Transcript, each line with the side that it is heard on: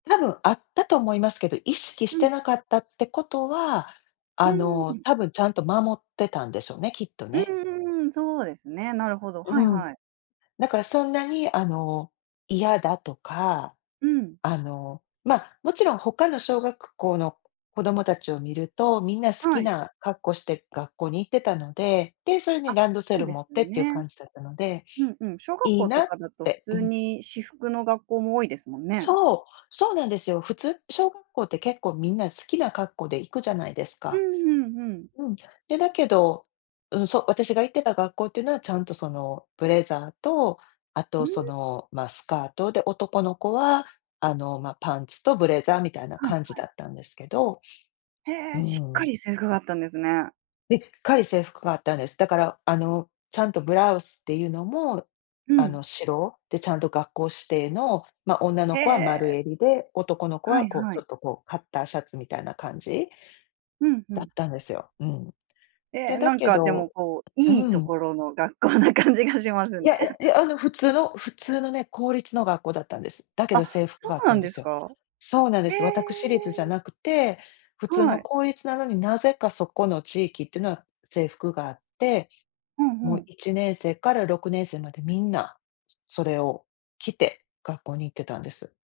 left: 多分あったと思いますけど、意識し
right: う
left: て
right: ん。
left: なかったってことは、
right: う
left: あ
right: ー
left: の、
right: ん。
left: 多分ちゃんと守ってたんでしょうね、きっと
right: う
left: ね。
right: んうんうん。そうですね、なるほど、は
left: う
right: い
left: ん。
right: はい。
left: だからそんなにあの嫌だとか
right: うん。
left: あの、ま、もちろん他の小学校の子供たちを見ると、みんな好き
right: はい。
left: な格好して学校に行ってたので。で、それに
right: あ、
left: ランドセ
right: そう
left: ル
right: で
left: 持
right: す
left: っ
right: よ
left: ていう
right: ね。
left: 感じだったので
right: うん、うん。小学
left: 「いい
right: 校と
left: な」っ
right: かだと普
left: てう
right: 通
left: ん。
right: に私服の学校も多いですもんね。
left: そう、そうなんですよ。普通小学校って結構みんな好きな格好で行くじゃないです
right: う
left: か。
right: んうんうん。
left: うん。で、だけど、うん、そう私が行ってた学校っていうのはちゃんとそのブレザーと、あ
right: うー
left: と、そ
right: ん。
left: の、ま、スカートで男の子は、あの、ま、パンツとブレザーみたいな
right: はい、
left: 感じ
right: はい。
left: だったんですけど
right: へ
left: うー
right: え、しっか
left: ん。
right: り制服があったんですね。
left: でっかい制服があったんです。だから、あの、ちゃんとブラウスっていうのも、
right: う
left: あ
right: ん。
left: の、白でちゃんと学校指定の、ま、女の
right: へ
left: 子は丸
right: え。
left: 襟で男の子
right: は
left: は、
right: い
left: こう、
right: は
left: ちょ
right: い。
left: っと、こう、カッターシャツみたいな感じ
right: うん、ふ
left: だっ
right: ん。
left: たんですよ。うん。
right: え
left: で、
right: え、
left: だ
right: なん
left: け
right: かで
left: ど
right: も、こう、
left: う
right: いいと
left: ーん。
right: ころの学校な感じがします
left: いや
right: ね。
left: いやい や、あの普通の普通のね、公立の学校だったんです。だけ
right: あ、
left: ど制服
right: そ
left: があっ
right: うな
left: たん
right: ん
left: で
right: です
left: すよ。
right: か？
left: そうなんで
right: え
left: す。私立じゃ
right: え。
left: なくて、普通
right: は
left: の
right: い。
left: 公立なのになぜかそこの地域ってのは制服があって、
right: うん、ふ
left: もう
right: ん。
left: 1年生から6年生までみんな、それを着て学校に行ってたんです。